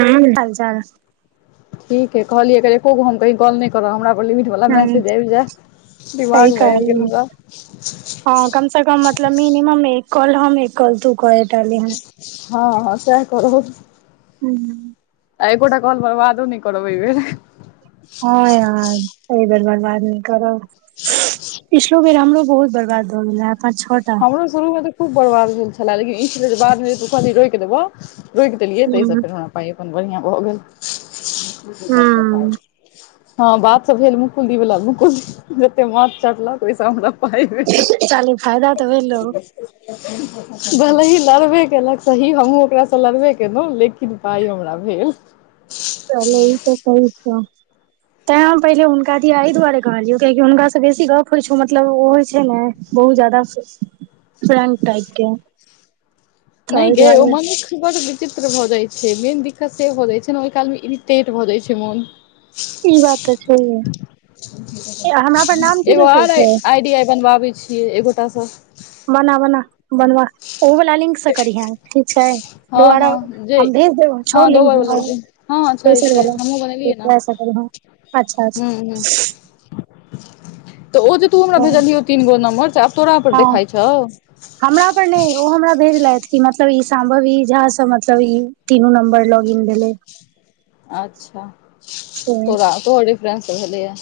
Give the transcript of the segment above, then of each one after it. ह की हाल चाल ठीक हय कहलियै एकर एकोगो हम कही कॉल नहि तोरा हमरा पर लिमिट वला ह मैसेज आबि जाय सही दिमागमे आबि गेल कहली हमरा हँ कम से कम मतलब मिनिमम एक कॉल हम एक कॉल तू कएटा लिहै हँ हँ साह करौ हू त एकोटा कॉल कर बर्बादो नहि करब ई बेर हँ यार ये बेर बर्बाद नहि करब पिछलो बेर हमरो बहुत बर्बाद भ गेल रहै पाँच छह टा हमरो शुरूमे तऽ खूब बड़बाद भेल छलै लेकिन ई छलै बादमे जे तु कहलहिन रोइक देबौ रोइक देलियै तै सब हूं फेर हमरा पाइ बढ़िआ भऽ गेल हूं हँ बात सब भेल मुकुलदीवला मुकुल जते माथ चटलक ओहिसँ हमरा पाइ भेऽऽ साले फायदा तऽ भेलौ [unintelligible] भलेहि लड़बे केलक सही हमहूँ ओकरासँ लड़बे केलहुँ लेकिन पाइ हमरा भेल चल ई त सही छौ तैं हम पहिले हुनका दिया अहि दुआरे कहलियौ कियेकि हुनकास से बेसी गप होइ छौ मतलब ओ होइ छै ने बहुत ज्यादा फ्रेंड टाइप के तऽ नै ओहि गै ओ दुआरे मनुख बड़ विचित्र भऽ जाइ छै मेन दिक्कत से भऽ जाइ छै ने ओहि काल मे इरिटेट भऽ जाइ छै मोन ई बात तऽ छैहे हमरा पर नाम की एगो देखबै आर छै आइडि आइ बनबाबै छियै एगोटासँ बना बना बनवा ओ वला लिंक स करीहे ठीक छै हँ दोआरा हँ जे हम भेज देब छओ हँ लिंग दोबर वला जे हँ छै नेसर छै वला हमहुँ ओ बनेलियै ने वइस ह [inaudible] हूँ हूँ तऽ ओ जे तू हमरा भेजलियौ तीन गो नंम्बर से आब तोरा पर हँ देखाइ छौ हमरा पर नहि ओ हमरा भेजलथि कि मतलब ई सम्भव ई झा सब मतलब ई तीनू नंम्बर लगीन भैलै देै अच्छा से तोरा तोहरडिफरेंस भेलले है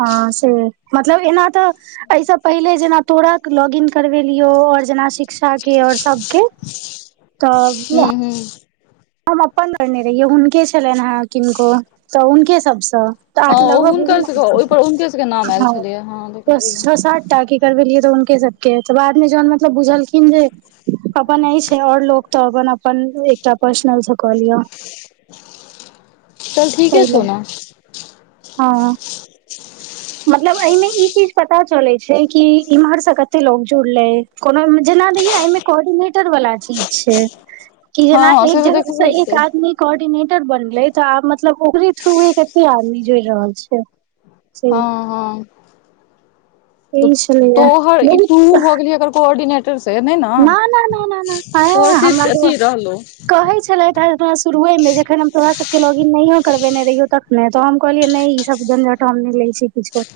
हँ से मतलब एना तऽ एहिसँ पहिले जेना तोड़क लॉगीन करबेलियौ आऔर जेना शिक्षा के और सबके तऽ हू हू हम अपन करने रहियै हुनके छलनि हे किनको तऽ हुनके सबसँ तऽ हँ आठ ओ लगभ हुनकर भली सबके ओहिपर हुनके सबके नाम न आयल हँ छलैये देखने रहियै छ साठ ताकी करबेलियै तऽ हुनके सबके तऽ बादमे जन मतलब बुझलखिन जे अपन ई छै आओर लोक तऽ अपन अपन एकटा पर्सनल कऽ लिअ चल ठीके ताहि छौ लए ने हँ मतलब एइ मे इचीज पता चले छै कि इम्हर से कते लोग जुड़ले कोनो जेना दै ने एहिमे कोर्डिनेटर वालला चीज छै कि हँ जेना हँ से एक तऽ जगह देखबै एक छै आदमी कोर्डिनेटर बनलै तऽ आब मतलब ओकरे थरू कते आदमी जुड़ि रहल छै से हाँ हाँ यही छलैया तोहर ई तूहूं बहुत भऽ गेलहीं एकर कोर्डिनेटर से नहि न ना ना ना ना सेहो ची अथी रहलै कहैत छलथि हेँ शुरुएमे जखन हम तोरास सभकेँ लॉगइन नहियो करबेने रहियौ तऽ नहि तऽ हम कहलियै नहि ई सब झंझट हम नहि लै छियै किछो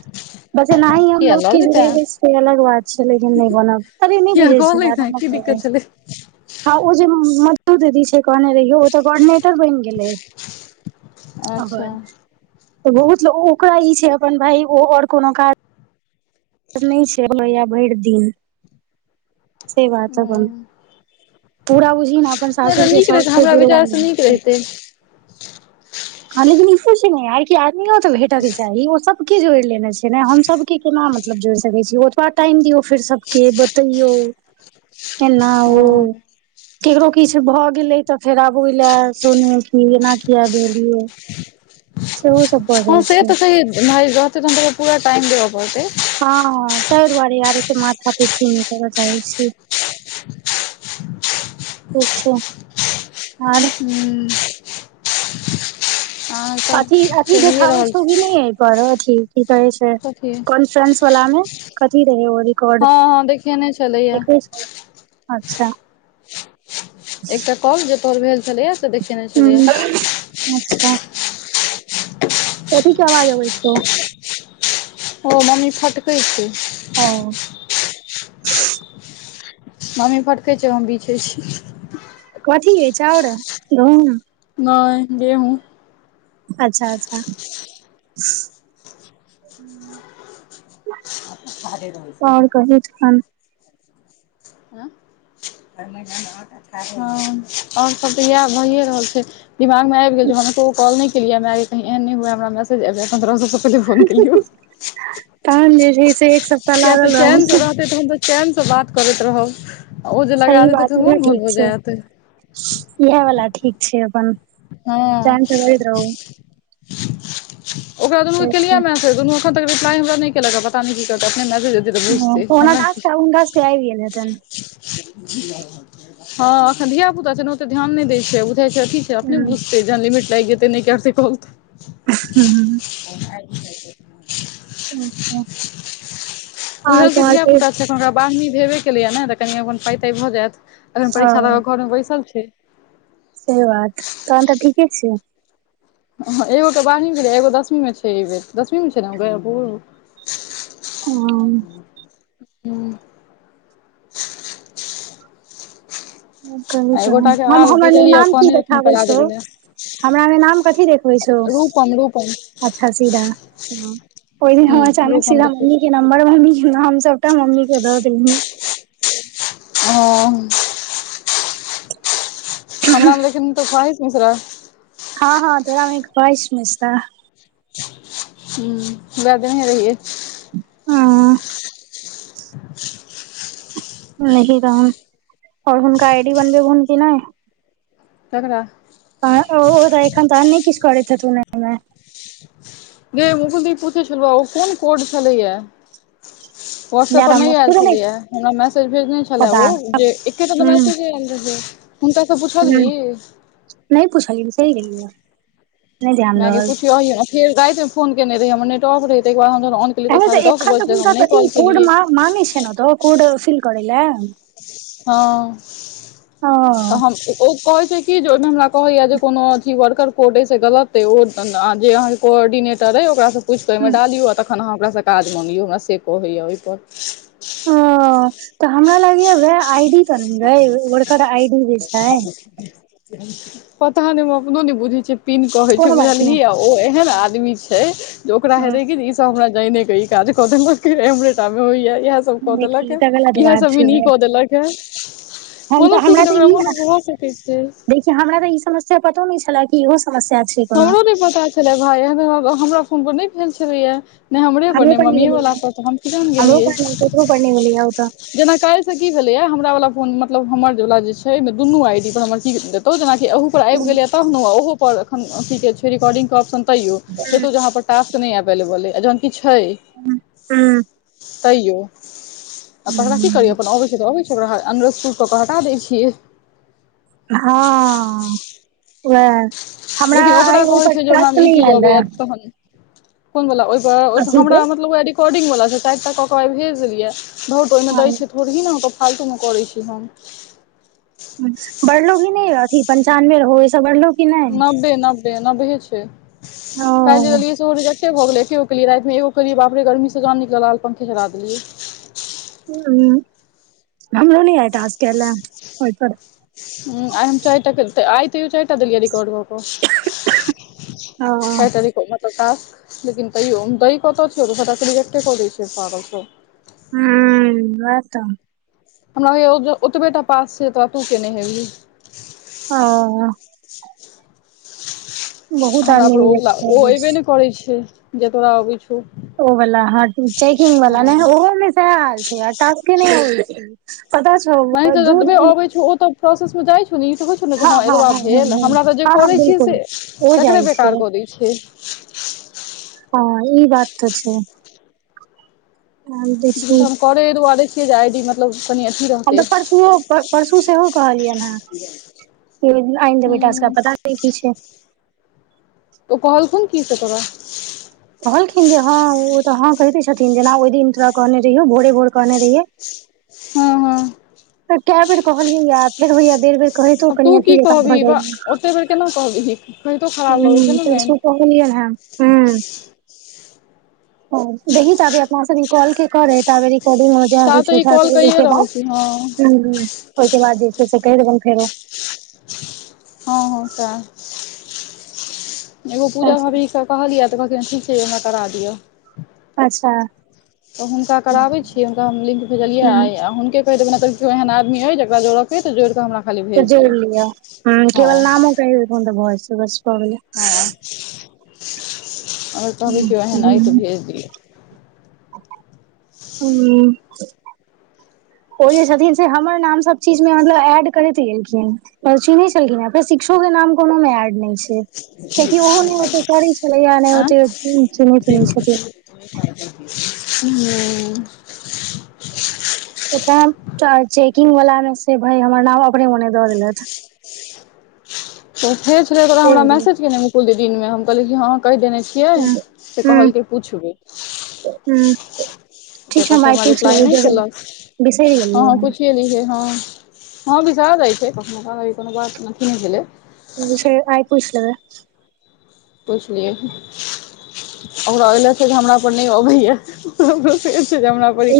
बसे एनाही हम किया लोक लऽ के लेतै जुड़ेबै से अलग बात छै लेकिन नहि बना अरे नै किया बुझै कऽ बार लैतै मे की जे दिक्कत अछि छलै हँ ओ जे मधु दीदी छै कहने रहियो ओ तऽ कोर्डिनेटर बनि गेलै अच्छा आ बहुत ओकरा ई छै अपन भाय ओ आओर कोनो काज काज नहि छैै अपन ओहए भरि दिन सही बात अपन नहि पूरा बुझी ने अपन सासुर तऽ के नीक रहतै शर्त हमरा विचारसँ नीक [unintelligible] रहितै ह लेकिन ई सोच ने आ आदमियो तऽ भेटय के चाही ओ सबके के जोड़ि लेने छै ने हम सब के केना मतलब जोड़ि सकै छी ओतबा टाइम दियौ फेर सबके बतैयौ केना ओ हँ केकरो किछ भ गेले तऽ फेर आब ओइले सुनू की एना किया भेल सेहो सब भ जाइ से छै तऽ भाय जते दिन देबै पूरा टाइम देबऽ पड़तै हँ तहि दुआरे यार एते माथा पेची नहि कर चाहै छी ठीक छै आर हूँ अहाँ सब अथी अथी चलिए देखाबै रहल छौ की छी नहि एहि पर अथी की कहै छै कथी कॉन्फ्रेंस वाला मे कथी रहे ओ रिकॉर्ड कने छलैया देखै छै अच्छा एकटा काॅल जे तोर भेल छलैया से देखेने छलैय हूँ अच्छा कथी के आवाज अबै छै ओ मम्म हं मम्मी फटकै छै हम बिछै छी कथी है चाउड़ गहुम नहि गेंहू [inaudible] हूँ महादेव आओर कहु तखन हँ आओर सभ तऽ इएह भइए रहल छै दिमागमे आबि गेल जे हमरा एक्कोगो कॉल नहि केलियै माएगे त एहन नहि हुए हमरा मैसेज आबि जय तय हम सबसे पहले तोड़ा फोन केलियै तहन जे छै से सप्ताह किया तऽ लागल रहू चैनसे रहतै तऽ हम तऽ चैनसऽ बात करैत रहब ओ जे लगा देते तऽ मोन घोल हो जायत इहे वला ठीक छै अपन हँ चैनसँ रहैत रहू ओकरा दुनू केलियै से छै मैसेज दुनू एन तक रिप्लाई हम नहि केलक पता नहि की करत अपने मैसेज अतय तऽ बुझते ओना हमरा की टास्क हुनका सबके आबि गेल हेतनि हँ एखन धियापुता छै ने ओतऽ ध्यान नहि दै छै बुझाइ छै अथी अपने बुझते जहन लिमिट लागइए जतय नहि करतय बहुत ह [unintelligible] [unintelligible] अच्छा आर बुझलके तोहर के धियापुता छै एखन ओकरा बारही भेबे केलैए ने तऽ कनि अपन पाई ताई भऽ जायत अखन परीक्षा ओ देकय घर मऽ बैसल छै से बात तहन तऽ ठीके छै एगो तऽ बारहवीं मऽ छलैय एगो दसमीमे छै एहि बेर दसमीमे छै नऽ न गे [unintelligible] हूं हू [inaudible] कहि एगोटा तहन के हम आर हमर भेजलियै नाम की कहने रहथिन देखाबै करा छौ देबै लए हमरा नाम कथी देखबै छौ रूपम रूपम अच्छा सीधा ह ओहि दिन हम हूँ अचानक रूपम सीधा देखै मम्मी के नम्बर मम्मी के हम सबटा मम्मी के द देली हँ हमरा मे तऽ लेकिन सहिष मिश्रा हँ हँ तोरामे कहइश [unintelligible] मिश्रा हू याद नहि रहेय हँ [unintelligible] हुनका आई डी बनबेहुन की नहि ककरा ओ तऽ एखन तऽ नहि किछु कर छथितनमे गे मुकुल दीदी पूछै छललब ओ कोन कोड छलैय व्हाट्सऐप यार पर नहि हमरा आयल खुद छलै ह हमरा मैसेज भेजने छले पता ओ जे एकेटा हूँ मैसेजे आयल रहय हुनका सँ पुछलन्हि हूँ नहि पुछलिय बिसेर गेलिए रहिए माय गेय पुछियो फेर राति मे फोन केने रहि हमर नेट ऑफ रहै तहिकर बाद हम तऽ अरे साढ़े दस एखन तऽ बजे तक हम हुनका नहि कथी कॉल कोड केलियै मांगे छैय न ओतय कोड सिल करय लय हँ तऽ ओ हम ओ कहै छै कि जे ओहिमे हमरा कहैया जे कोनो अथी वर्कर कोड सऽ गलत अे ओ जे अहाँ कोऑर्डिनेटर हइ ओकराँ पुछ कऽ ओहिमे डालियौ आ तखन अहाँ ओकरासँ काज मङगियौ हमरा से कहैए ओहिपर ओ तऽ हमरा लागैया वएह आई डी बनेबे ओड़कर आई डी जे छै पता नहि अपनो ने बुझे छै पिन् कहे छै कोनो बात नहि बुझलहि आ ओ एहन आदमी छै जे ओकरा ह हेते की हमरा जाय नहि के ई काज क देलक तेय हमरे टा मे होइय इ सब कऽ देखी देलक ई है तऽ गलत इह बात सब छै भी न कऽ देलक है हम कोनो ठिक नऽ ओकरा मोन म भ सकै छै देख हमरा तऽ ई समस्या पतो न छल इहो समस्या। छै कोनो हमरो नहि पता छलै, भाए हमरा फोन पर नहि भेल छलैया नहि हमरे पर नहि मम्मी वला पर तऽ हम किदन हमरो गेलियै पर नहि ककरो पर नहि गेलैया ओ तऽ जेना काल्हि से कि भेलैया हमरा वाला फोन मतलब हमर वला जे छै दुनू आईडी पर हमर ची देतहु जेनाकि अह पर आबि गेलै तह ने ओहो पर एखनथ रीकॉर्डीग के ऑप्शन तैयो हे जहाँ पर सा एवेलेबल हैं जहन छै तैयो आ तकरा कि करियै अपन अबैत छै तऽ अबैत छै ओकरा अरसूट कऽ कऽ हटा दैत छियै ह, उएह हमरा लेकिन आ ओकरा ओहि पचास सो न ले कोन वला ओहिपर अथी हमरा पर मतलब रिकॉर्डिग वला टाइप तऽ कऽ के भेज देलियै घौ तऽ ओहिमे दै छ छै थोड़ ही ने अहाँकेँ फालतूमे करैत छी हम बड़लोग ह नहि अथि पञ्चानवे रह ऐस बड़ लोको नब्बे, नब्बे, नब्बे छै काल्हि जे ओ दियै सरज। भऽ गेल एकेो केलिय रामे एो किय बाप रे गर्मी जे नल आल पंखे चलाा दियै हमलो न आय जे कल ओहि पर हुँ आ हम चारिटा आइ तेयो चारटा देलियै रिकॉर्ड कए ओ तारीख, चारिटा प्रकाश लेकिन तैयो दह कतऽ छियो सबटा रिएक्टे कऽ दै छिय पागल सभ हू वहा तऽ हमरा ओतबेटा पास छै तऽ के ने हेबही ओ। बहुत हमरा आदमी पर ओला रिजेक्ट कऽ ओ दै अऐबे छै नहि करैत छैय जे तोरा अबै छै ओ वला ह चैकिंग वला न ओहोमे सेहा हाल छै, तस्के नै आब छै पता छै मने अबै ओ तऽ प्रोसेस मे जाइ छौ न ई तऽ ने जे हँ ह, हँ एतबा हँ हँ भेल हँ हमरा तऽ जे हँ हँ करै छिय बिलकुल से ओ तकरे जाइ छै बेकार कऽ दैय छैय ह, ई बात तऽ छैय नहि देखी हम करे दुआरे आडी मतलब कनी अथी रहते हम तऽ परसु ओ परसू सेहो कहलियनि हेँ आइन्दे बेटा सभके पता नहि कि छै ऊ कहलखन कि से तोरा कहलखिन जे हँ ओ तऽ हँं कहे छथिन जेना ओहि दिन तोरा कहने रहियौ भोरे भोर कहने रहिये। ह, ह। तऽ कए बेर कहलियनि या फेर होइया बेर बेर। कहैतो आब कनी तू की अथी जका भऽ कहबिही जा। बा ओते बेर केना कहबिही कहितो खराब लगै छै ने मेन खेलियान हू ह दही ताबै अपना सभ इनकुइरी करै तऽ रड मजा ता होइ तऽ ई कॉल त कैए देखब रहल छी हँ ह ओहिके बाद जे छैय से कहि देबन फेरो। हँ हँ से एगो पूजा भी कहलियऽ तऽ कहलकै छैमे करा दियअ अच्छा। तऽ हुनका कराबै छियै हुनका हम लिक भेजलियै हूँ आय हुनके। कहि देबै नहि तऽ केओ एहन आदमी अइ जकरा जोड़ऽके अइ तऽ जोड़ि कऽ हमरा खाली भेज दिआ हँ कहियै [unintelligible] हँ [unintelligible] एहन अइ तऽ भेज दिअ [unintelligible] ओ जे छथिन से हमर नाम सब चीज मे मतलब एड करैत गेलखिन [unintelligible] शिक्षो के नाम कोनो मे एड नहि छै कियाकि ओहो नहि ओते करै छलै नहि ओते चहैत चहै छल [unintelligible] हूं ते चेकिंग वालला मे से भई हमर नाम अपने मने दऽ देलैथि तऽ फे छलै ओकरा से हमरा भेलै मैसेज केने मुकुल दिनमे हम कहलिय कि हँ कहि देने छी यै हूँ तै कहलकै पूछबै हूं बिसरि गेलियै [unintelligible] [unintelligible] विषय आइ पुछिलबै पुछलियौ [unintelligible] [unintelligible] हमरा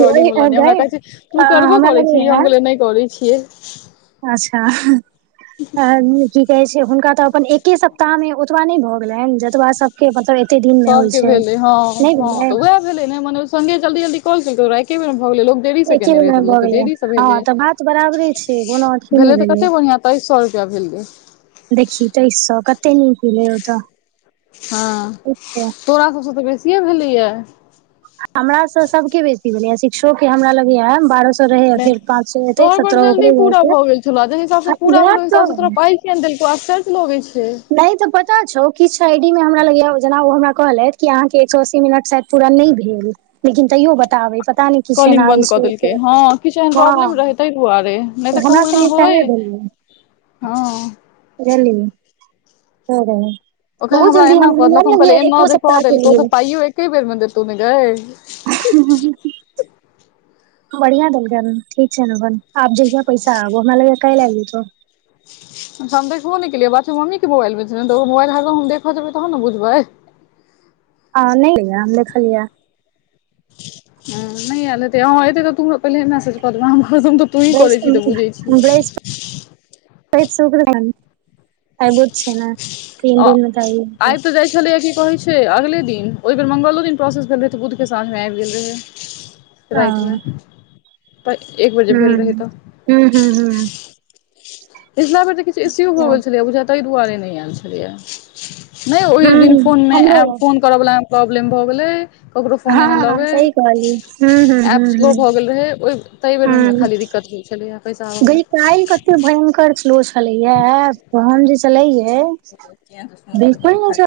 लेबै गै है छै तू करबो हमरा करे छी लगैया हमे नहि करे छियै अच्छा अ की कहै छै हुनका तऽ अपन एके सप्ताह मे ओतबा नहि भऽ गेलनि जतबै सब के मतलब एते दिन सभके मे [unintelligible] भेलै हँ हँ [unintelligible] मने संगे जल्दी जल्दी कौल एके बेर भऽ गेलै एके दिन मे भऽ [unintelligible] गेलै देरी से हँ भेलै तऽ बात बराबरे छै कोनो अथी नहि भेलै तऽ कते बढ़िया ऐै स सौ रुपया भेलै देखही तेईस सौ कते नीक भेलै ओतऽ हँ तोरा सभसँ तऽ बेसिए भेलैया हमरा स सबके बेसी भेलैया शिक्षो के हमरा लगैया बारह सौ नहि तोहर बड़ जल्दी पूरा भऽ गेल छलौ जाहि हिसाबसँ पूरा भेलौ ओहि हिसाबसँ तोरा [unintelligible] पाइ किया नै देलकौ आश्चर्य लगै छै नहि तऽ पता छौ किछु आईडी में हमरा लगैया जेना ओ हमरा कहलथि कि अहाँ के एक सौ अस्सी मिनट शायद पूरा नै भेल लेकिन तैयो बताबै पता नहि किछु एना कॉलिंग बन्द कऽ इशु छै देलकै हँ किछु एहन प्रॉब्लम तऽ रहै ताहि दुआरे नहि तऽ हमरा कहूँ एना संगे स‌एहे होय भेलै हँ [unintelligible] ओखन हमरा जल्दी एना क हमरा दक हम कहलै लगैये एना एको देख कऽ सप्ताह देल के कह लिए तऽ पाइयो एके बेर मे देतौ न गेय [unintelligible] [unintelligible] ठीक छै आब जहिया पैसा आबै हमरा लगै या काल्हि आबै जतौ हम देखबो नहि केलिय बात‌ छैय मम्मी मोबइल छैर ने तऽ ओ मोबाइल हर हम देखऽ जेबै तहन न बुझबै आ नहि यै देख लिए ह नहि आयल हेतै हं एतै तऽ तोरे पहिले मैसेज क देबौ हम कसम त तूहीं करै छी तऽ बुझै बृहस्पति छी बृहस्पति आ आबि [unintelligible] तऽ जाइ छलैया कि पहुच छै अगले दिन ओहि बेर मंगलो दिन प्रोसेस भेल रहै तऽ बुधके साँझमे आबि गेल रहै राइत मे त एक बेर जे भेल हूँ, रहै तऽ हूँ, हूँ, हूँ। पिछला बेर त किछु इश्यू भऽ गेल छलैया बुझाय ताहि दुआरे नहि आयल छलैया नहि ओहि दिन हूं फोन मे हमरो ऐप फोन करयवलामे प्रॉब्लम भऽ गेलै करो फोने नै हँ लगै सही कहलियै हूं हूं ऐप हूं स्लो भऽ गेल रहै ओहि। ताहि हूं बेरमे खाली दिक्कत होइ छलैया पैसा आब मे आइ कते भयंकर स्लो छलैया ऐप तऽ हम जे चलैयै फोन कऽ कहतै खाली